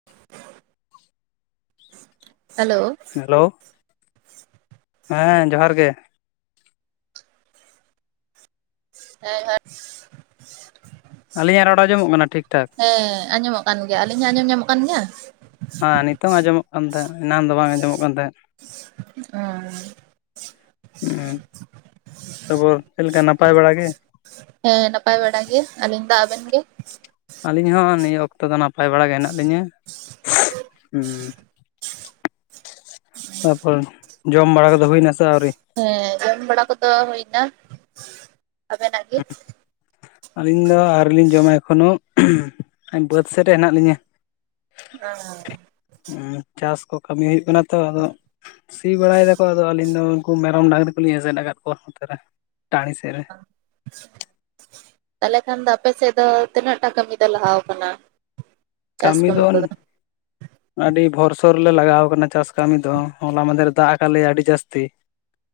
[inaudible] [inaudible] Hello. ᱦᱮᱸ ᱡᱚᱸᱦᱟᱨ ᱜᱮ᱾ ᱦᱮᱸ ᱡᱚᱦᱟᱨ ᱾ ᱟᱹᱞᱤᱧᱟᱜ ᱨᱚᱲ ᱟᱸᱡᱚᱢᱚᱜ ᱠᱟᱱᱟ ᱴᱷᱤᱠ ᱴᱷᱟᱠ? ᱦᱮᱸ ᱟᱸᱡᱚᱢᱚᱜ ᱠᱟᱱ ᱜᱮᱭᱟ᱾ ᱟᱞᱤᱧᱟᱜ ᱟᱸᱡᱚᱢ ᱧᱟᱢᱚᱜ ᱠᱟᱱ ᱜᱮᱭᱟ? ᱦᱮᱸ ᱱᱤᱛᱚᱜ ᱟᱸᱡᱚᱢᱚᱜ ᱠᱟᱱ ᱛᱟᱦᱮᱸ, ᱮᱱᱟᱱ ᱫᱚ ᱵᱟᱝ ᱟᱸᱡᱚᱢᱚᱜ ᱠᱟᱱ ᱛᱟᱦᱮᱸᱫ ᱾ ᱚ ᱦᱩᱸ ᱛᱟᱯᱚᱨ ᱪᱮᱫ ᱞᱮᱠᱟ ᱱᱟᱯᱟᱭ ᱵᱟᱲᱟ ᱜᱮ? ᱦᱮᱸ ᱱᱟᱯᱟᱭ ᱵᱟᱲᱟ ᱜᱮ ᱟᱹᱞᱤᱧ ᱫᱚ ᱾ ᱟᱵᱮᱱ ᱜᱮ? ᱟᱹᱞᱤᱧ ᱦᱚᱸ ᱱᱤᱭᱟᱹ ᱚᱠᱛᱚ ᱫᱚ ᱱᱟᱯᱟᱭ ᱵᱟᱲᱟ ᱜᱮ ᱦᱮᱱᱟᱜ ᱞᱤᱧᱟᱹ ᱦᱮᱸ ᱾ ᱛᱟᱯᱚᱨ ᱡᱚᱢ ᱵᱟᱲᱟ ᱠᱚᱫᱚ ᱦᱩᱭ ᱱᱟ ᱥᱮ ᱟᱹᱣᱨᱤ? ᱦᱮᱸ ᱡᱚᱢ ᱵᱟᱲᱟ ᱠᱚᱫᱚ ᱦᱩᱭᱱᱟ ᱾ ᱟᱵᱮᱱᱟᱜ ᱜᱮ? ᱟᱹᱞᱤᱧ ᱫᱚ ᱟᱹᱣᱨᱤ ᱞᱤᱧ ᱡᱚᱢᱟ ᱮᱠᱷᱚᱱᱳ, ᱵᱟᱹᱫ ᱥᱮᱫ ᱨᱮ ᱦᱮᱱᱟᱜ ᱞᱤᱧᱟᱹ ᱾ [inaudible] ᱪᱟᱥ ᱠᱚ ᱠᱟᱹᱢᱤ ᱦᱩᱭᱩᱜ ᱠᱟᱱᱟ ᱛᱚ, ᱟᱫᱚ ᱥᱤ ᱵᱟᱲᱟᱭ ᱫᱟᱠᱚ ᱟᱫᱚ ᱟᱹᱞᱤᱧ ᱫᱚ ᱩᱱᱠᱩ ᱢᱮᱨᱚᱢ ᱰᱟᱝᱨᱤ ᱠᱚᱞᱤᱧ ᱮᱥᱮᱫ ᱟᱠᱟᱫ ᱠᱚᱣᱟ, ᱱᱚᱛᱨᱮ ᱴᱟᱺᱰᱤ ᱥᱮᱫ ᱨᱮ ᱾ [inaudible] ᱛᱟᱦᱚᱞᱮ ᱠᱷᱟᱱ ᱫᱚ ᱟᱯᱮ ᱥᱮᱫ ᱫᱚ, ᱛᱤᱱᱟᱹᱜ ᱴᱟ ᱠᱟᱹᱢᱤ ᱫᱚ ᱞᱟᱦᱟ ᱟᱠᱟᱱᱟ? ᱪᱟᱥ ᱠᱟᱹᱢᱤ ᱫᱚ ᱠᱚᱫᱚ ᱟᱹᱰᱤ ᱵᱷᱚᱨᱥᱳᱨᱞᱮ ᱞᱟᱜᱟᱣ ᱟᱠᱟᱱᱟ, ᱪᱟᱥ ᱠᱟᱹᱢᱤ ᱫᱚ ᱦᱚᱞᱟ ᱢᱟᱫᱮᱨ ᱨᱮ ᱫᱟᱜ ᱟᱠᱟᱫ ᱞᱮᱭᱟ ᱟᱹᱰᱤ ᱡᱟᱹᱥᱛᱤ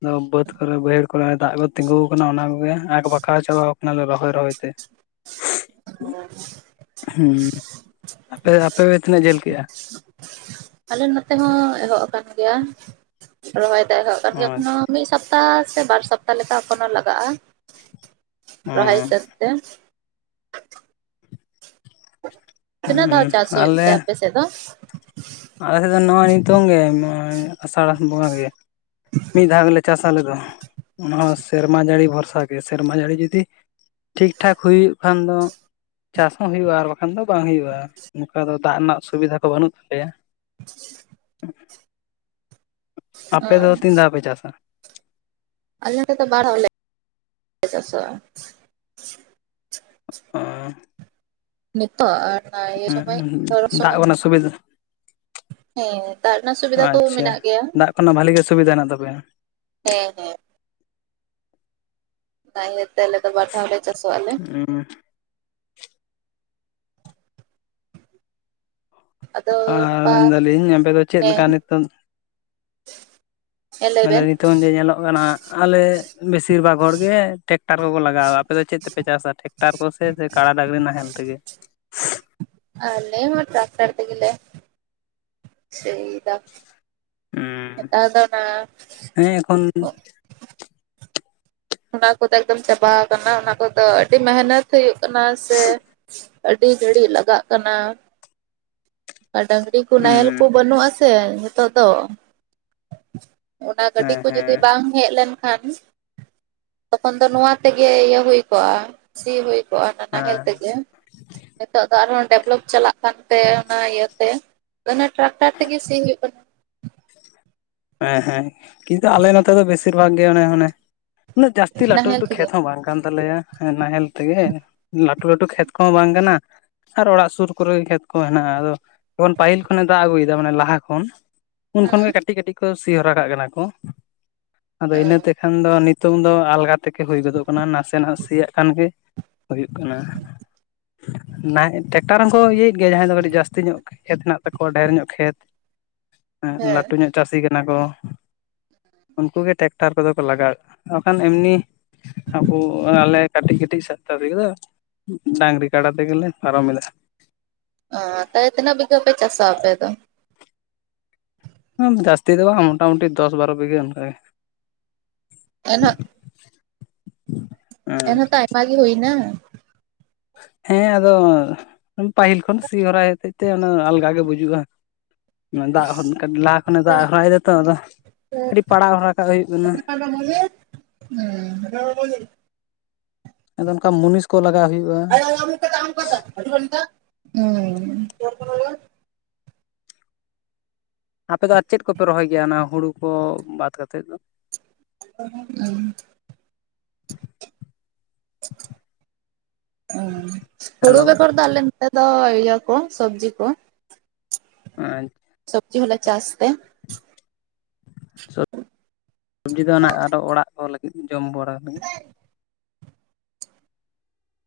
ᱟᱫᱚ ᱵᱟᱹᱫᱽ ᱠᱚᱨᱮ ᱵᱟᱹᱭᱦᱟᱹᱲ ᱠᱚᱨᱮ ᱫᱟᱜ ᱠᱚ ᱛᱤᱸᱜᱩ ᱟᱠᱟᱱᱟ᱾ ᱚᱱᱟ ᱠᱚᱜᱮ ᱟᱠᱵᱟᱠᱟᱣ ᱪᱟᱵᱟᱣ ᱠᱟᱱᱟ ᱞᱮ ᱨᱚᱦᱚᱭ, ᱨᱚᱦᱚᱭ ᱛᱮ ᱾ [inaudible] ᱦᱮᱸ ᱾ ᱟᱯᱮ, ᱟᱯᱮ ᱛᱤᱱᱟᱹᱜ ᱡᱷᱟᱹᱞ ᱠᱮᱜᱼᱟ? ᱟᱞᱮ ᱱᱚᱛᱮ ᱦᱚᱸ ᱮᱦᱚᱵ ᱟᱠᱟᱱ ᱜᱮᱭᱟ᱾ ᱨᱚᱦᱚᱭ ᱫᱚ ᱮᱦᱚᱵ ᱟᱠᱟᱱ ᱜᱮᱭᱟ ᱦᱩᱸ ᱮᱠᱷᱟᱱᱳ ᱢᱤᱫ ᱥᱚᱯᱛᱟ ᱥᱮ ᱵᱟᱨ ᱥᱚᱯᱛᱟ ᱞᱮᱠᱟ ᱮᱠᱷᱚᱱᱳ ᱞᱟᱜᱟᱜᱼᱟ, ᱨᱚᱦᱚᱭ ᱦᱤᱥᱟᱹᱵᱽ ᱛᱮ ᱾ ᱛᱤᱱᱟᱹᱜ ᱫᱷᱟᱣ ᱪᱟᱥ ᱦᱩᱭᱩᱜ ᱟᱞᱮ ᱛᱮ ᱟᱯᱮ ᱥᱮᱫ ᱫᱚ? ᱟᱞᱮ ᱫᱚ ᱱᱚᱜᱼᱚᱭ ᱱᱤᱛᱚᱝ ᱜᱮ ᱟᱸᱥᱟᱲ ᱵᱚᱸᱜᱟ ᱜᱮ ᱾ ᱢᱤᱫ ᱫᱷᱟᱣ ᱜᱮᱞᱮ ᱪᱟᱥᱟ ᱟᱞᱮ ᱫᱚ ᱾ ᱚᱱᱟ ᱦᱚᱸ ᱥᱮᱨᱢᱟ ᱡᱟᱹᱲᱤ ᱵᱷᱚᱨᱥᱟ ᱜᱮ, ᱥᱮᱨᱢᱟ ᱡᱟᱹᱲᱤ ᱡᱩᱫᱤ ᱴᱷᱤᱠ ᱴᱷᱟᱠ ᱦᱩᱭᱩᱜ ᱠᱷᱟᱱ ᱫᱚ ᱪᱟᱥ ᱦᱚᱸ ᱦᱩᱭᱩᱜᱼᱟ ᱟᱨ ᱵᱟᱠᱷᱟᱱ ᱫᱚ ᱵᱟᱝ ᱦᱩᱭᱩᱜᱼᱟ, ᱱᱚᱝᱠᱟ ᱫᱚ ᱫᱟᱜ ᱨᱮᱱᱟᱜ ᱥᱩᱵᱤᱫᱷᱟ ᱠᱚ ᱵᱟᱹᱱᱩᱜ ᱛᱟᱞᱮᱭᱟ ᱾ [inaudible] ᱟᱯᱮ ᱫᱚ ᱛᱤᱱ ᱫᱷᱟᱣ ᱯᱮ ᱪᱟᱥᱟ? ᱟᱞᱮ ᱱᱚᱛᱚ ᱵᱟᱨ ᱫᱷᱟᱣ ᱞᱮ ᱪᱟᱥᱚᱜᱼᱟ᱾ ᱚ ᱱᱤᱛᱚᱜ ᱟᱨ ᱚᱱᱟ ᱤᱭᱟᱹ ᱥᱚᱢᱚᱭ ᱫᱷᱚᱨᱚᱱ ᱥᱚᱢᱚᱭ ᱾ ᱚᱥᱩᱵᱤᱫᱷᱟ ᱦᱮᱸ ᱫᱟᱜ ᱨᱮᱱᱟᱜ ᱥᱩᱵᱤᱫᱷᱟ ᱠᱚ ᱢᱮᱱᱟᱜ ᱯᱮᱭᱟ ᱾ ᱠᱷᱚᱱᱟᱜ ᱵᱷᱟᱜᱤ ᱜᱮ ᱫᱩᱵᱤᱫᱟ ᱢᱮᱱᱟᱜ ᱛᱟᱯᱮᱭᱟ ᱾ ᱦᱮᱸ, ᱦᱮᱸ ᱾ ᱚᱱᱟ ᱤᱭᱟᱹᱛᱮ ᱟᱞᱮ ᱫᱚ ᱵᱟᱨ ᱫᱷᱟᱣ ᱞᱮ ᱪᱟᱥᱚᱜ ᱟᱞᱮ ᱾ ᱦᱮᱸ ᱾ ᱟᱫᱚ ᱟᱨ ᱱᱚᱝᱠᱟ ᱢᱮᱱ ᱫᱟᱞᱤᱧ ᱟᱯᱮ ᱫᱚ ᱪᱮᱫ ᱞᱮᱠᱟ ᱱᱤᱛᱚᱜ ᱪᱮᱫ ᱞᱟᱹᱭ ᱢᱮᱱᱫᱟ ᱵᱮᱱ ᱾ ᱱᱤᱛᱚᱝ ᱡᱮ ᱧᱮᱞᱚᱜ ᱠᱟᱱᱟ, ᱟᱞᱮ ᱵᱮᱥᱤᱨ ᱵᱷᱟᱜᱽ ᱦᱚᱲ ᱜᱮ ᱴᱮᱠᱴᱟᱨ ᱠᱚᱠᱚ ᱞᱟᱜᱟᱣᱟ, ᱟᱯᱮ ᱫᱚ ᱪᱮᱫ ᱛᱮᱯᱮ ᱪᱟᱥᱟ ᱴᱟᱠᱴᱟᱨ ᱠᱚ ᱥᱮ ᱠᱟᱰᱟ-ᱰᱟᱝᱜᱽᱨᱤ ᱱᱟᱦᱮᱞ ᱛᱮᱜᱮ? ᱟᱞᱮ ᱢᱟ ᱴᱟᱠᱴᱟᱨ ᱛᱮᱜᱮ ᱥᱤ᱾ ᱦᱩᱸ ᱱᱮᱛᱟᱨ ᱫᱚ ᱚᱱᱟ᱾ ᱦᱮᱸ ᱮᱠᱷᱚᱱ [unintelligible] ᱚᱱᱟ ᱠᱚᱫᱚ ᱮᱠᱫᱚᱢ ᱪᱟᱵᱟ ᱟᱠᱟᱱᱟ, ᱚᱱᱟ ᱠᱚᱫᱚ ᱟᱹᱰᱤ ᱢᱮᱦᱱᱚᱛ ᱦᱩᱭᱩᱜ ᱠᱟᱱᱟ ᱥᱮ᱾ ᱟᱹᱰᱤ ᱜᱷᱟᱹᱲᱤᱡ ᱞᱟᱜᱟᱜ ᱠᱟᱱᱟ᱾ ᱟᱨ ᱰᱟᱝᱜᱽᱨᱤ ᱠᱚ ᱱᱟᱦᱮᱞ ᱦᱩᱸ ᱠᱚ ᱵᱟᱹᱱᱩᱜ ᱟᱥᱮ ᱱᱤᱛᱳᱜ ᱫᱚ᱾ ᱚᱱᱟ ᱜᱟᱹᱰᱤ ᱦᱮᱸ ᱠᱚ ᱡᱩᱫᱤ ᱦᱮᱸ ᱵᱟᱝ᱾ ᱦᱮᱡ ᱞᱮᱱᱠᱷᱟᱱ ᱛᱚᱠᱷᱚᱱ ᱫᱚ ᱱᱚᱣᱟ ᱛᱮᱜᱮ ᱤᱭᱟᱹ ᱦᱩᱭ ᱠᱚᱜᱼᱟ᱾ ᱥᱤ ᱦᱩᱭ ᱠᱚᱜᱼᱟ, ᱱᱟᱦᱮᱞ ᱦᱮᱸ ᱛᱮᱜᱮ᱾ ᱱᱤᱛᱚᱜ ᱫᱚ ᱟᱨᱦᱚᱸ ᱰᱮᱵᱷᱞᱚᱯ ᱪᱟᱞᱟᱜ ᱠᱟᱱᱛᱮ᱾ ᱚᱱᱟ ᱤᱭᱟᱹᱛᱮ ᱴᱨᱟᱠᱴᱟᱨ ᱛᱮᱜᱮ ᱥᱤ ᱦᱩᱭᱩᱜ ᱠᱟᱱᱟ᱾ ᱦᱮᱸ ᱦᱮᱸ ᱠᱤᱱᱛᱩ ᱟᱞᱮ ᱱᱚᱛᱮ ᱫᱚ ᱵᱮᱥᱤᱨ ᱵᱷᱟᱜᱽ ᱜᱮ ᱚᱱᱮ ᱚᱱᱮ᱾ ᱩᱱᱟᱹᱜ ᱡᱟᱹᱥᱛᱤ ᱞᱟᱹᱴᱩ ᱱᱟᱦᱮᱞ ᱞᱟᱹᱴᱩ ᱛᱮᱜᱮ ᱠᱷᱮᱛ ᱦᱚᱸ ᱵᱟᱝ ᱠᱟᱱ ᱛᱟᱞᱮᱭᱟ᱾ ᱦᱮ ᱱᱟᱦᱮᱞ ᱛᱮᱜᱮ ᱞᱟᱹᱴᱩ ᱞᱟᱹᱴᱩ ᱠᱷᱮᱛ ᱠᱚᱦᱚᱸ ᱵᱟᱝ ᱠᱟᱱᱟ᱾ ᱟᱨ ᱚᱲᱟᱜ ᱥᱩᱨ ᱠᱚᱨᱮ ᱠᱷᱮᱛ ᱠᱚ ᱦᱮᱱᱟᱜᱼᱟ, ᱟᱫᱚ ᱡᱮᱠᱷᱚᱱ ᱯᱟᱹᱦᱤᱞ ᱠᱷᱚᱱᱮ ᱫᱟᱜ ᱟᱹᱜᱩᱭᱮᱫᱟ ᱢᱟᱱᱮ ᱞᱟᱦᱟ ᱠᱷᱚᱱ᱾ ᱩᱱ ᱠᱷᱚᱱ ᱜᱮ ᱦᱩᱸ ᱠᱟᱹᱴᱤᱡ ᱠᱟᱹᱴᱤᱡ ᱠᱚ ᱥᱤ ᱦᱚᱨᱟ ᱠᱟᱜ ᱠᱟᱱᱟ ᱠᱚ ᱟᱫᱚ ᱤᱱᱟᱹᱛᱮ᱾ ᱠᱷᱟᱱ ᱫᱚ ᱱᱤᱛᱚᱜ ᱫᱚ ᱟᱞᱜᱟ ᱛᱮᱜᱮ ᱦᱩᱭ ᱜᱚᱫᱚᱜ ᱠᱟᱱᱟ, ᱱᱟᱥᱮ ᱱᱟᱥᱮ ᱱᱟᱜ ᱥᱤᱭᱟᱜ ᱠᱷᱟᱱ ᱜᱮ᱾ ᱦᱩᱭᱩᱜ ᱠᱟᱱᱟ, ᱱᱟᱦ ᱴᱮᱠᱴᱟᱨ ᱦᱚᱸᱠᱚ ᱤᱭᱟᱹᱭᱮᱫ ᱜᱮᱭᱟ᱾ ᱡᱟᱦᱟᱸᱭ ᱫᱚ ᱠᱟᱹᱴᱤᱡ ᱡᱟᱹᱥᱛᱤ ᱧᱚᱜ᱾ ᱠᱷᱮᱛ ᱦᱮᱱᱟᱜ ᱛᱟᱠᱚᱣᱟ ᱰᱷᱮᱨ ᱧᱚᱜ ᱠᱷᱮᱛ, ᱦᱚᱸ ᱦᱮᱸ ᱞᱟᱹᱴᱩ ᱧᱚᱜ᱾ ᱪᱟᱹᱥᱤ ᱠᱟᱱᱟ ᱠᱚ ᱩᱱᱠᱩᱜ ᱜᱮ ᱴᱮᱠᱴᱟᱨ ᱠᱚᱫᱚ ᱠᱚ ᱞᱟᱜᱟᱣᱮᱫᱟ ᱵᱟᱠᱷᱟᱱ ᱮᱢᱱᱤ᱾ ᱟᱵᱚ ᱟᱞᱮ ᱠᱟᱹᱴᱤᱡ ᱠᱟᱹᱴᱤᱡ ᱥᱟᱯᱛᱟ ᱛᱮᱜᱮ ᱫᱚ ᱰᱟᱹᱝᱜᱽᱨᱤ ᱠᱟᱰᱟ ᱛᱮᱜᱮᱞᱮ ᱯᱟᱨᱚᱢ ᱮᱫᱟ᱾ ᱚ ᱛᱟᱹᱭ ᱛᱤᱱᱟᱹᱜ ᱵᱤᱜᱷᱟᱹ ᱯᱮ ᱪᱟᱥᱟ ᱟᱯᱮ ᱫᱚ? ᱡᱟᱹᱥᱛᱤ ᱫᱚ ᱵᱟᱝ ᱢᱚᱴᱟᱢᱩᱴᱤ ᱫᱚᱥ ᱵᱟᱨᱚ ᱵᱤᱜᱷᱟ ᱚᱱᱠᱟ ᱜᱮ᱾ ᱮᱱ ᱦᱚᱸ [unintelligible] ᱮᱱ ᱦᱚᱛᱚ ᱟᱭᱢᱟ ᱜᱮ ᱦᱩᱭᱱᱟ᱾ ᱦᱮᱸ ᱟᱫᱚ ᱯᱟᱹᱦᱤᱞ ᱠᱷᱚᱱ ᱥᱤ ᱦᱚᱨᱟᱭ ᱦᱚᱛᱮᱡ ᱛᱮ ᱟᱞᱜᱟ ᱜᱮ ᱵᱩᱡᱩᱜᱼᱟ᱾ ᱫᱟᱜ ᱞᱟᱦᱟ ᱠᱷᱚᱱᱮ ᱫᱟᱜ ᱦᱚᱨᱟᱭ ᱫᱟᱛᱚ ᱟᱫᱚ ᱠᱟᱹᱴᱤᱡ ᱯᱟᱲᱟᱜ ᱦᱚᱨᱟ ᱠᱟᱜ ᱦᱩᱭᱩᱜ ᱠᱟᱱᱟ᱾ [unintelligible] ᱟᱫᱚ ᱚᱱᱠᱟ ᱢᱩᱱᱤᱥ ᱠᱚ ᱞᱟᱜᱟᱣ ᱦᱩᱭᱩᱜ᱾ [unintelligible] ᱟᱯᱮ ᱫᱚ ᱟᱨ ᱪᱮᱫ ᱠᱚᱯᱮ ᱨᱚᱦᱚᱭ ᱜᱮᱭᱟ, ᱚᱱᱟ ᱦᱩᱲᱩ ᱠᱚ ᱵᱟᱫ ᱠᱟᱛᱮᱫ ᱫᱚ? [unintelligible] ᱩᱸ ᱦᱩᱲᱩ ᱦᱮᱞᱳ ᱵᱮᱜᱚᱨ ᱫᱚ ᱟᱞᱮ ᱱᱚᱰᱮ ᱫᱚ ᱤᱭᱟᱹ ᱠᱚ ᱥᱚᱵᱽᱡᱤ ᱠᱚ ᱾ [unintelligible] ᱥᱚᱵᱽᱡᱤ ᱦᱚᱞᱮ ᱪᱟᱥ ᱛᱮ᱾ ᱥᱚᱵᱽᱡᱤ ᱫᱚ ᱚᱱᱟ ᱟᱨᱚ ᱚᱲᱟᱜ ᱠᱚ ᱞᱟᱹᱜᱤᱫ ᱡᱚᱢ ᱵᱟᱲᱟ ᱞᱟᱹᱜᱤᱫ ᱾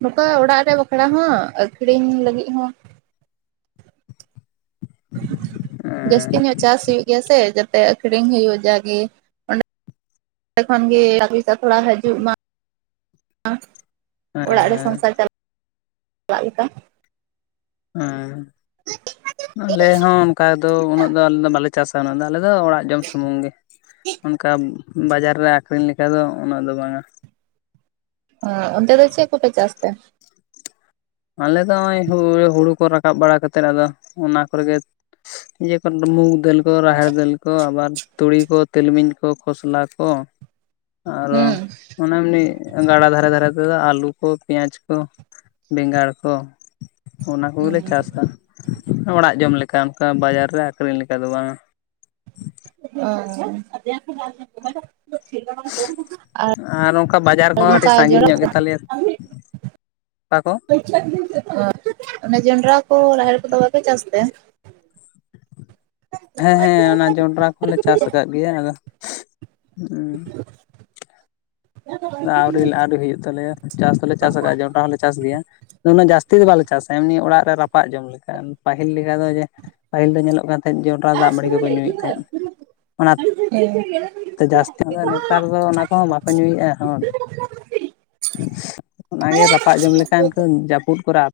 ᱱᱚᱝᱠᱟ ᱚᱲᱟᱜ ᱨᱮ ᱵᱟᱠᱷᱨᱟ ᱦᱚᱸ ᱟᱠᱠᱷᱨᱤᱧ ᱞᱟᱹᱜᱤᱫ ᱦᱚᱸ ᱾ ᱦᱮᱸ ᱡᱟᱹᱥᱛᱤ ᱧᱚᱜ ᱪᱟᱥ ᱦᱩᱭᱩᱜ ᱜᱮᱭᱟ ᱥᱮ ᱡᱟᱛᱮ ᱟᱠᱷᱨᱤᱧ ᱦᱩᱭᱩᱜ ᱡᱟᱜᱮ᱾ ᱚᱸᱰᱮ ᱠᱷᱚᱱ ᱜᱮ [inaudible] ᱛᱷᱚᱲᱟ ᱦᱤᱡᱩᱜ ᱢᱟ᱾ ᱚᱲᱟᱜ ᱨᱮ ᱥᱚᱝᱥᱟᱨ ᱪᱟᱞ ᱪᱟᱞᱟᱜ ᱞᱮᱠᱟ᱾ ᱮᱸ ᱟᱞᱮ ᱦᱚᱸ ᱚᱱᱠᱟ ᱫᱚ ᱩᱱᱟᱹᱜ ᱫᱚ ᱟᱞᱮ ᱫᱚ ᱵᱟᱞᱮ ᱪᱟᱥᱟ ᱩᱱᱟᱹᱜ ᱫᱚ ᱟᱞᱮ ᱫᱚ ᱚᱲᱟᱜ ᱡᱚᱢ ᱥᱩᱢᱩᱝ ᱜᱮ ᱾ ᱚᱱᱠᱟ ᱵᱟᱡᱟᱨ ᱨᱮ ᱟᱹᱠᱷᱨᱤᱧ ᱞᱮᱠᱟ ᱫᱚ ᱩᱱᱟᱹᱜ ᱫᱚ ᱵᱟᱝᱟ ᱾ ᱦᱩᱸ ᱚᱱᱰᱮ ᱫᱚ ᱪᱮᱫ ᱠᱚᱯᱮ ᱪᱟᱥ ᱛᱮ? ᱟᱞᱮ ᱫᱚ ᱱᱚᱜᱚᱭ ᱦᱳᱲᱳ ᱠᱚ ᱨᱟᱠᱟᱵ ᱵᱟᱲᱟ ᱠᱟᱛᱮᱫ ᱟᱫᱚ ᱚᱱᱟ ᱠᱚᱨᱮᱜᱮ ᱾ ᱱᱤᱭᱟᱹ ᱠᱚᱨᱮ ᱢᱩᱩᱜᱽ ᱫᱟᱹᱞ ᱠᱚ ᱨᱟᱦᱮᱲ ᱫᱟᱹᱞ ᱠᱚ ᱟᱵᱟᱨ ᱛᱩᱲᱤ ᱠᱚ ᱛᱤᱞᱢᱤᱧ ᱠᱚ ᱠᱷᱚᱥᱞᱟ ᱠᱚ ᱾ ᱟᱨᱚ ᱦᱩᱸ ᱢᱟᱱᱮ ᱮᱢᱱᱤ ᱜᱟᱰᱟ ᱫᱷᱟᱨᱮ- ᱫᱷᱟᱨᱮ ᱛᱮᱫᱚ ᱟᱹᱞᱩ ᱠᱚ ᱯᱮᱸᱭᱟᱡᱽ ᱠᱚ ᱾ ᱵᱮᱸᱜᱟᱲ ᱠᱚ ᱚᱱᱟ ᱠᱚᱜᱮᱞᱮ ᱪᱟᱥᱟ ᱾ ᱚᱲᱟᱜ ᱡᱚᱢ ᱞᱮᱠᱟ ᱚᱱᱠᱟ ᱵᱟᱡᱟᱨ ᱨᱮ ᱟᱹᱠᱷᱨᱤᱧ ᱞᱮᱠᱟ ᱫᱚ ᱵᱟᱝᱟ ᱾ ᱟᱪᱷᱟ ᱟᱨ ᱚᱱᱠᱟ ᱵᱟᱡᱟᱨ ᱠᱚᱦᱚᱸ ᱟᱹᱰᱤ ᱱᱚᱝᱠᱟ ᱥᱟᱺᱜᱤᱧ ᱡᱚᱱᱰᱨᱟ ᱧᱚᱜ ᱜᱮ ᱛᱟᱞᱮᱭᱟ ᱟᱠᱟ ᱠᱚ ᱚᱱᱮ ᱡᱚᱱᱰᱨᱟ ᱠᱚ ᱨᱟᱦᱮᱲ ᱠᱚᱫᱚ ᱵᱟᱯᱮ ᱪᱟᱥ ᱛᱮ? ᱦᱮᱸᱻᱦᱮᱸ ᱚᱱᱟ ᱡᱚᱱᱰᱨᱟ ᱠᱚᱦᱚᱸᱞᱮ ᱪᱟᱥ ᱟᱠᱟᱫ ᱜᱮᱭᱟ ᱟᱫᱚ ᱟ. ᱣᱨᱤ-ᱟᱹᱣᱨᱤ ᱦᱩᱭᱩᱜ ᱛᱟᱞᱮᱭᱟ ᱪᱟᱥ ᱫᱚᱞᱮ ᱪᱟᱥ ᱟᱠᱟᱟᱜᱼᱟ ᱡᱚᱱᱰᱨᱟ ᱦᱚᱸᱞᱮ ᱪᱟᱥ ᱜᱮᱭᱟ ᱾ ᱩᱱᱟᱜ ᱡᱟᱹᱥᱛᱤ ᱫᱚ ᱵᱟᱞᱮ ᱪᱟᱥᱟ ᱮᱢᱱᱤ ᱚᱲᱟᱜ ᱨᱮ ᱨᱟᱯᱟᱜ ᱡᱚᱢ ᱞᱮᱠᱟ ᱯᱟᱹᱤᱞ ᱞᱮᱠᱟ ᱫᱚ ᱡᱮ ᱯᱟᱹᱦᱤᱞ ᱫᱚ ᱧᱮᱞᱚᱜ ᱠᱟᱱ ᱦᱮᱸᱡ ᱡᱚᱱᱰᱨᱟ ᱫᱟᱜ ᱢᱟᱹᱲᱤ ᱠᱚᱠᱚ ᱧᱩᱭᱮᱫ ᱛᱟᱦᱮᱸᱜ ᱚᱱᱟᱛᱮ ᱡᱟᱹᱥᱛᱤ ᱫᱚ ᱱᱮᱛᱟᱨ ᱫᱚ ᱚᱱᱟ ᱠᱚᱦᱚᱸ ᱵᱟᱠᱚ ᱧᱩᱭᱮᱫᱼᱟ ᱾ ᱚᱱᱟᱜᱮ ᱨᱟᱯᱟᱜ ᱡᱚᱢ ᱞᱮᱠᱷᱟᱱ ᱡᱟᱹᱯᱩᱫ ᱠᱚᱨᱮ ᱟᱯ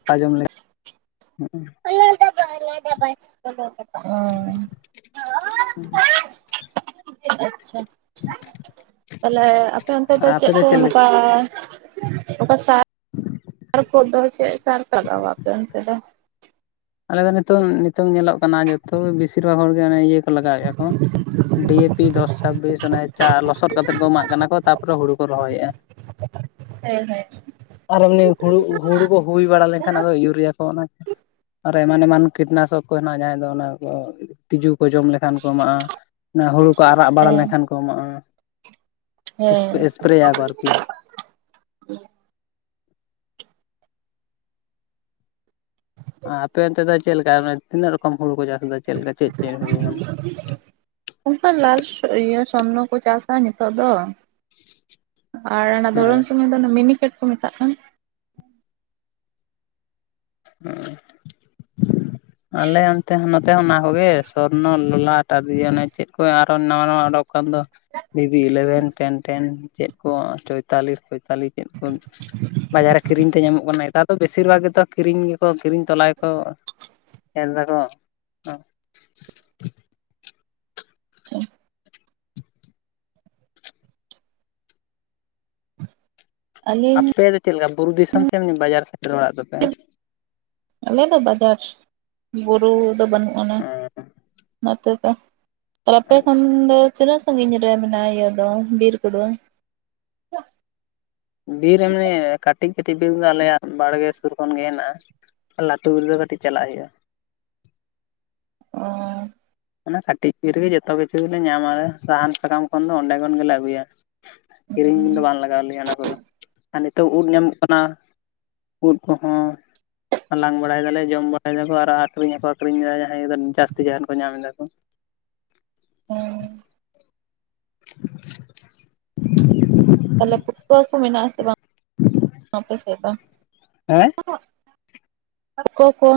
ᱨᱟᱯᱟᱜ ᱡᱚᱢ ᱞᱮᱠᱟ ᱞᱟᱭ ᱦᱮᱸ ᱟᱪᱷᱟ ᱛᱟᱦᱞᱮ ᱟᱯᱮ ᱚᱱᱛᱮ ᱫᱚ ᱪᱮᱫ ᱠᱚ ᱱᱚᱝᱠᱟ ᱚᱠᱟ ᱥᱟ ᱟᱨ ᱠᱷᱚᱛ ᱫᱚ ᱪᱮᱫ ᱥᱟᱨ ᱞᱟᱜᱟᱣᱟᱯᱮ ᱚᱱᱛᱮ ᱫᱚ ᱟᱞᱮ ᱫᱚ ᱱᱤᱛᱚᱝ-ᱱᱤᱛᱚᱝ ᱧᱮᱞᱚᱜ ᱠᱟᱱᱟ ᱡᱚᱛᱚ ᱵᱮᱥᱤᱨ ᱵᱷᱟᱜᱽ ᱦᱚᱲᱜ ᱤᱭᱟᱹ ᱠᱚ ᱞᱟᱜᱟᱣᱮᱜᱼᱟ ᱠᱚ ᱾ ᱰᱤ ᱮ ᱯᱤ ᱫᱚᱥ ᱪᱷᱟᱵᱵᱤᱥ ᱚᱱᱮ ᱪᱟ ᱞᱚᱥᱚᱫ ᱠᱟᱛᱮᱫ ᱠᱚ ᱮᱢᱟᱜ ᱠᱟᱱᱟ ᱠᱚ ᱛᱟᱯᱚᱨᱮ ᱦᱳᱲᱳ ᱠᱚ ᱨᱚᱦᱚᱭᱮᱜ-ᱟ ᱾ ᱵᱟᱝ ᱟᱸᱡᱚᱢᱚᱜ ᱠᱟᱱᱟ ᱾ ᱦᱚᱭ-ᱦᱚᱭ ᱟᱨ ᱮᱢᱱᱤ ᱦᱳᱲᱳ-ᱦᱳᱲᱳ ᱠᱚ ᱦᱩᱭ ᱵᱟᱲᱟ ᱞᱮᱱᱠᱷᱟᱱ ᱟᱫᱚ ᱤᱭᱩᱨᱤᱭᱟ ᱠᱚ ᱚᱱᱟ ᱾ ᱟᱨᱚ ᱮᱢᱟᱱ ᱮᱢᱟᱱ ᱠᱤᱴᱱᱟᱥᱚᱠ ᱠᱚ ᱦᱮᱱᱟᱜᱼᱟ ᱡᱟᱦᱟᱸᱟᱭ ᱫᱚ ᱚᱱᱟ ᱠᱚ ᱛᱤᱡᱩ ᱠᱚ ᱡᱚᱢ ᱞᱮᱠ ᱠᱷᱟᱱ ᱠᱚ ᱮᱢᱟᱜᱼᱟ ᱦᱳᱲᱳ ᱠᱚ ᱟᱨᱟᱜ ᱵᱟᱲᱟ ᱦᱮᱸ ᱞᱮᱱᱠᱷᱟᱱ ᱠᱚ ᱮᱢᱟᱜᱼᱟ ᱦᱮᱸ ᱾ ᱮᱯᱨᱮᱭᱟ ᱠᱚ ᱟᱨᱠᱤ ᱟᱯᱮ ᱚᱱᱛᱮ ᱫᱚ ᱪᱮᱫ ᱞᱮᱠᱟ ᱚᱱᱮ ᱛᱤᱱᱟᱹᱜ ᱨᱚᱠᱚᱢ ᱦᱳᱲᱳ ᱠᱚ ᱪᱟᱥ ᱮᱫᱟ ᱪᱮᱫ ᱞᱮᱠᱟ ᱪᱮᱫ-ᱪᱮᱫ ᱦᱳᱲᱳ? ᱚᱱᱠᱟ ᱞᱟᱞ ᱤᱭᱟᱹ ᱥᱚᱨᱱᱚ ᱠᱚ ᱪᱟᱥᱟ ᱱᱤᱛᱚᱜ ᱫᱚ ᱾ ᱟᱨ ᱚᱱᱟ ᱦᱮᱸ ᱫᱷᱚᱨᱚᱱ ᱥᱚᱢᱚᱭ ᱫᱚ ᱚᱱᱟ ᱢᱤᱱᱤᱠᱮᱴ ᱠᱚ ᱢᱮᱛᱟᱜ ᱠᱟᱱᱟ ᱾ ᱦᱩᱸ ᱟᱞᱮ ᱚᱱᱛᱮ ᱦᱚᱸ ᱱᱚᱛᱮ ᱦᱚᱸ ᱚᱱᱟ ᱠᱚᱜᱮ ᱥᱚᱨᱱᱚ, ᱞᱚᱞᱟᱴᱟᱫ ᱚᱱᱮ ᱪᱮᱫ ᱠᱚ ᱟᱨᱚ ᱱᱟᱣᱟ-ᱱᱟᱣᱟ ᱚᱰᱚᱠ ᱫᱚᱠᱟᱱ ᱫᱚ ᱵᱤᱵᱤ ᱤᱞᱮᱵᱷᱮᱱ ᱴᱮᱱ ᱴᱮᱱ ᱪᱮᱫ ᱠᱚ ᱪᱚᱭᱛᱟᱞᱤ-ᱪᱚᱭᱛᱟᱞᱤᱥ ᱪᱮᱫ ᱠᱚ ᱵᱟᱡᱟᱨ ᱨᱮ ᱠᱤᱨᱤᱝ ᱛᱮ ᱧᱟᱢᱚᱜ ᱠᱟᱱᱟ ᱱᱮᱛᱟᱨ ᱫᱚ ᱵᱤᱥᱤᱨ ᱵᱷᱟᱜᱽ ᱜᱮᱛᱚ ᱠᱤᱨᱤᱝ ᱜᱮᱠᱚ ᱠᱤᱨᱤᱝ ᱛᱚᱞᱟᱭᱟᱠᱚ ᱮᱨ ᱫᱟᱠᱚ ᱟᱹᱞᱤᱧ ᱟᱯᱮ ᱫᱚ ᱪᱮᱫ ᱞᱮᱠᱟ ᱵᱩᱨᱩ ᱫᱤᱥᱚᱢ ᱥᱮᱢ ᱵᱟᱡᱟᱨ ᱥᱮᱴᱮᱨ ᱚᱲᱟᱜ ᱛᱟᱯᱮ ᱟᱞᱮ ᱫᱚ ᱵᱟᱡᱟᱨ ᱵᱩᱨᱩ ᱫᱚ ᱵᱟᱹᱱᱩᱜ ᱟᱱᱟ ᱚᱱᱟᱛᱮ ᱠᱟ ᱟᱨ ᱟᱯᱮ ᱠᱷᱚᱱ ᱟᱪᱪᱷᱟ ᱫᱚ ᱛᱤᱱᱟᱹᱜ ᱥᱟᱺᱜᱤᱧ ᱨᱮ ᱢᱮᱱᱟᱜᱼᱟ ᱤᱭᱟᱹ ᱫᱚ ᱵᱤᱨ ᱠᱚᱫᱚ? ᱵᱤᱨ ᱮᱢᱱᱤ ᱠᱟᱹᱴᱤᱡ-ᱠᱟᱹᱴᱤᱡ ᱵᱤᱨ ᱫᱚ ᱟᱞᱮᱭᱟᱜ ᱵᱟᱲᱜᱮ ᱥᱩᱨ ᱠᱷᱚᱱ ᱜᱮ ᱦᱮᱱᱟᱜᱼᱟ ᱞᱟᱹᱴᱩ ᱵᱤᱨ ᱫᱚ ᱠᱟᱹᱴᱤᱡ ᱪᱟᱞᱟᱜ ᱦᱩᱭᱩᱜᱼᱟ ᱾ ᱚᱸᱻ ᱚᱱᱟ ᱠᱟᱹᱴᱤᱡ ᱵᱤᱨ ᱨᱮᱜᱮ ᱡᱚᱛᱚ ᱠᱤᱪᱷᱩ ᱜᱮᱞᱮ ᱧᱟᱢᱟ ᱥᱟᱦᱟᱱ ᱥᱟᱠᱟᱢ ᱠᱷᱚᱱ ᱫᱚ ᱚᱸᱰᱮ ᱠᱷᱚᱱ ᱜᱮᱞᱮ ᱟᱹᱜᱩᱭᱟ ᱾ ᱠᱤᱨᱤᱝ ᱫᱚ ᱵᱟᱝ ᱞᱟᱜᱟᱣ ᱞᱮᱭᱟ ᱚᱱᱟ ᱠᱚᱫᱚ ᱟᱨ ᱱᱤᱛᱚᱜ ᱩᱫ ᱧᱟᱢᱚᱜ ᱠᱟᱱᱟ ᱾ ᱩᱫ ᱠᱚ ᱦᱚᱸᱼᱼ ᱦᱟᱞᱟᱝ ᱵᱟᱲᱟᱭ ᱫᱟᱞᱮ ᱡᱚᱢ ᱵᱟᱲᱟᱭ ᱫᱟᱠᱚ ᱟᱨ ᱟᱠᱷᱨᱤᱝ ᱦᱚᱸ ᱠᱚ ᱟᱠᱷᱨᱤᱝ ᱮᱫᱟ ᱡᱟᱦᱟᱸᱭ ᱡᱟᱹᱥᱛᱤ ᱡᱟᱦᱟᱱ ᱠᱚ ᱧᱟᱢ ᱮᱫᱟ ᱾ ᱚᱜ ᱦᱮᱸ ᱾ ᱛᱟᱦᱞᱮ ᱯᱩᱴᱠᱟᱹ ᱠᱚ ᱢᱮᱱᱟᱜᱼᱟ ᱥᱮ ᱵᱟᱝ ᱟᱯᱮ ᱥᱮᱫ ᱫᱚ? ᱦᱮᱸ [unintelligible] ᱟᱨ ᱚ ᱠᱚ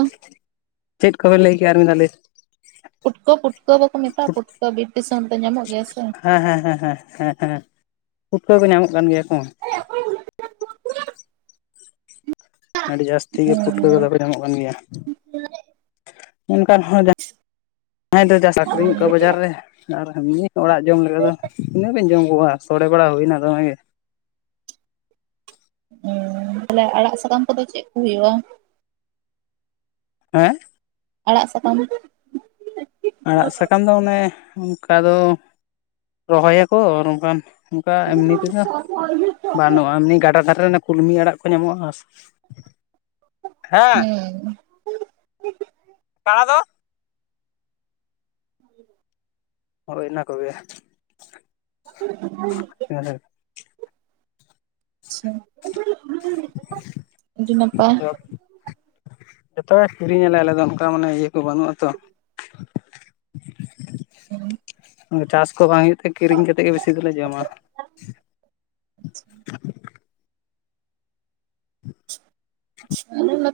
ᱪᱮᱫ ᱠᱚᱵᱮᱱ ᱞᱟᱹᱭ ᱠᱮᱜᱼᱭᱟ ᱟᱨ ᱢᱤᱫ ᱫᱷᱟᱣ ᱞᱟᱹᱭᱼᱼ ᱩᱫ ᱠᱚ ᱯᱩᱴᱠᱟᱹ ᱠᱚᱠᱚ ᱢᱮᱛᱟᱜ ᱯᱩᱴᱠᱟᱹ ᱵᱤᱨ ᱫᱤᱥᱚᱢ ᱫᱚ ᱧᱟᱢᱚᱜ ᱜᱮᱭᱟ ᱥᱮ ᱾ ᱦᱮᱸ ᱦᱮᱸ ᱦᱮᱸ ᱦᱮᱸ ᱦᱮᱸ, ᱯᱩᱴᱠᱟᱹ ᱠᱚ ᱧᱟᱢᱚᱜ ᱠᱟᱱ ᱜᱮᱭᱟ ᱠᱚ ᱾ ᱦᱮᱸ ᱚᱠᱚᱭ ᱢᱮᱱᱟᱜ ᱛᱟᱯᱮᱭᱟ [unintelligible] ᱟᱹᱰᱤ ᱡᱟᱹᱥᱛᱤ ᱜᱮ ᱯᱩᱴᱠᱟᱹ ᱠᱚᱫᱚ ᱠᱚ ᱧᱟᱢᱚᱜ ᱠᱟᱱ ᱜᱮᱭᱟ ᱾ ᱚᱱᱠᱟ ᱦᱚᱲ ᱡᱟᱦᱟᱸᱭ ᱫᱚ ᱡᱟᱥ ᱟᱠᱷᱨᱤᱝ ᱟᱠᱚ ᱵᱟᱡᱟᱨ ᱨᱮ ᱟᱨᱦᱚᱸ [unintelligible] ᱚᱲᱟᱜ ᱡᱚᱢ ᱞᱮᱠᱟ ᱫᱚ ᱛᱤᱱᱟᱹᱜᱵᱤᱱ ᱡᱚᱢ ᱠᱚᱣᱟ ᱥᱚᱲᱮ ᱵᱟᱲᱟ ᱦᱩᱭᱱᱟ ᱫᱚᱢᱮ ᱜᱮ ᱾ ᱩᱸ ᱛᱟᱦᱚᱞᱮ ᱟᱲᱟᱜ ᱥᱟᱠᱟᱢ ᱠᱚᱫᱚ ᱪᱮᱫ ᱠᱚ ᱦᱩᱭᱩᱜᱼᱟ? ᱦᱮᱸ ᱟᱲᱟᱜ ᱥᱟᱠᱟᱢᱼᱼ ᱟᱲᱟᱜ ᱥᱟᱠᱟᱢ ᱫᱚ ᱚᱱᱮ ᱚᱝᱠᱟ ᱫᱚ ᱨᱚᱦᱚᱭ ᱟᱠᱚ ᱟᱨ ᱵᱟᱝᱠᱷᱟᱱᱼᱼ ᱚᱝᱠᱟ ᱮᱢᱱᱤ ᱛᱮᱫᱚ ᱵᱟᱱᱩᱜᱼᱟ ᱮᱢᱱᱤ ᱜᱟᱰᱟ ᱫᱷᱟᱨᱮ ᱨᱮᱱᱼᱼ ᱠᱩᱞᱢᱤ ᱟᱲᱟᱜ ᱠᱚ ᱧᱟᱢᱚᱜᱼᱟ ᱥᱮ ᱾ ᱦᱮᱸ ᱠᱟᱬᱟ ᱫᱚᱼᱼ [inaudible] ᱦᱚᱭ ᱤᱱᱟᱹ ᱠᱚᱜᱮ ᱾ [unintelligible] ᱟᱪᱪᱷᱟ [inaudible] ᱟᱹᱰᱤ ᱱᱟᱯᱟᱭ ᱾ ᱡᱚᱛᱚ ᱜᱮ ᱠᱤᱨᱤᱝ ᱟᱞᱮ ᱟᱞᱮ ᱫᱚ ᱚᱝᱠᱟ ᱢᱟᱱᱮ ᱤᱭᱟᱹ ᱠᱚ ᱵᱟᱹᱱᱩᱜᱼᱟ ᱛᱚ ᱾ [inaudible] [unintelligible] ᱪᱟᱥ ᱠᱚ ᱵᱟᱝ ᱦᱩᱭᱩᱜ ᱛᱮ ᱠᱤᱨᱤᱝ ᱠᱟᱛᱮᱫ ᱜᱮ ᱵᱤᱥᱤ ᱫᱚᱞᱮ ᱡᱚᱢᱟ ᱾ [inaudible] ᱟᱪᱪᱷᱟ [unintelligible]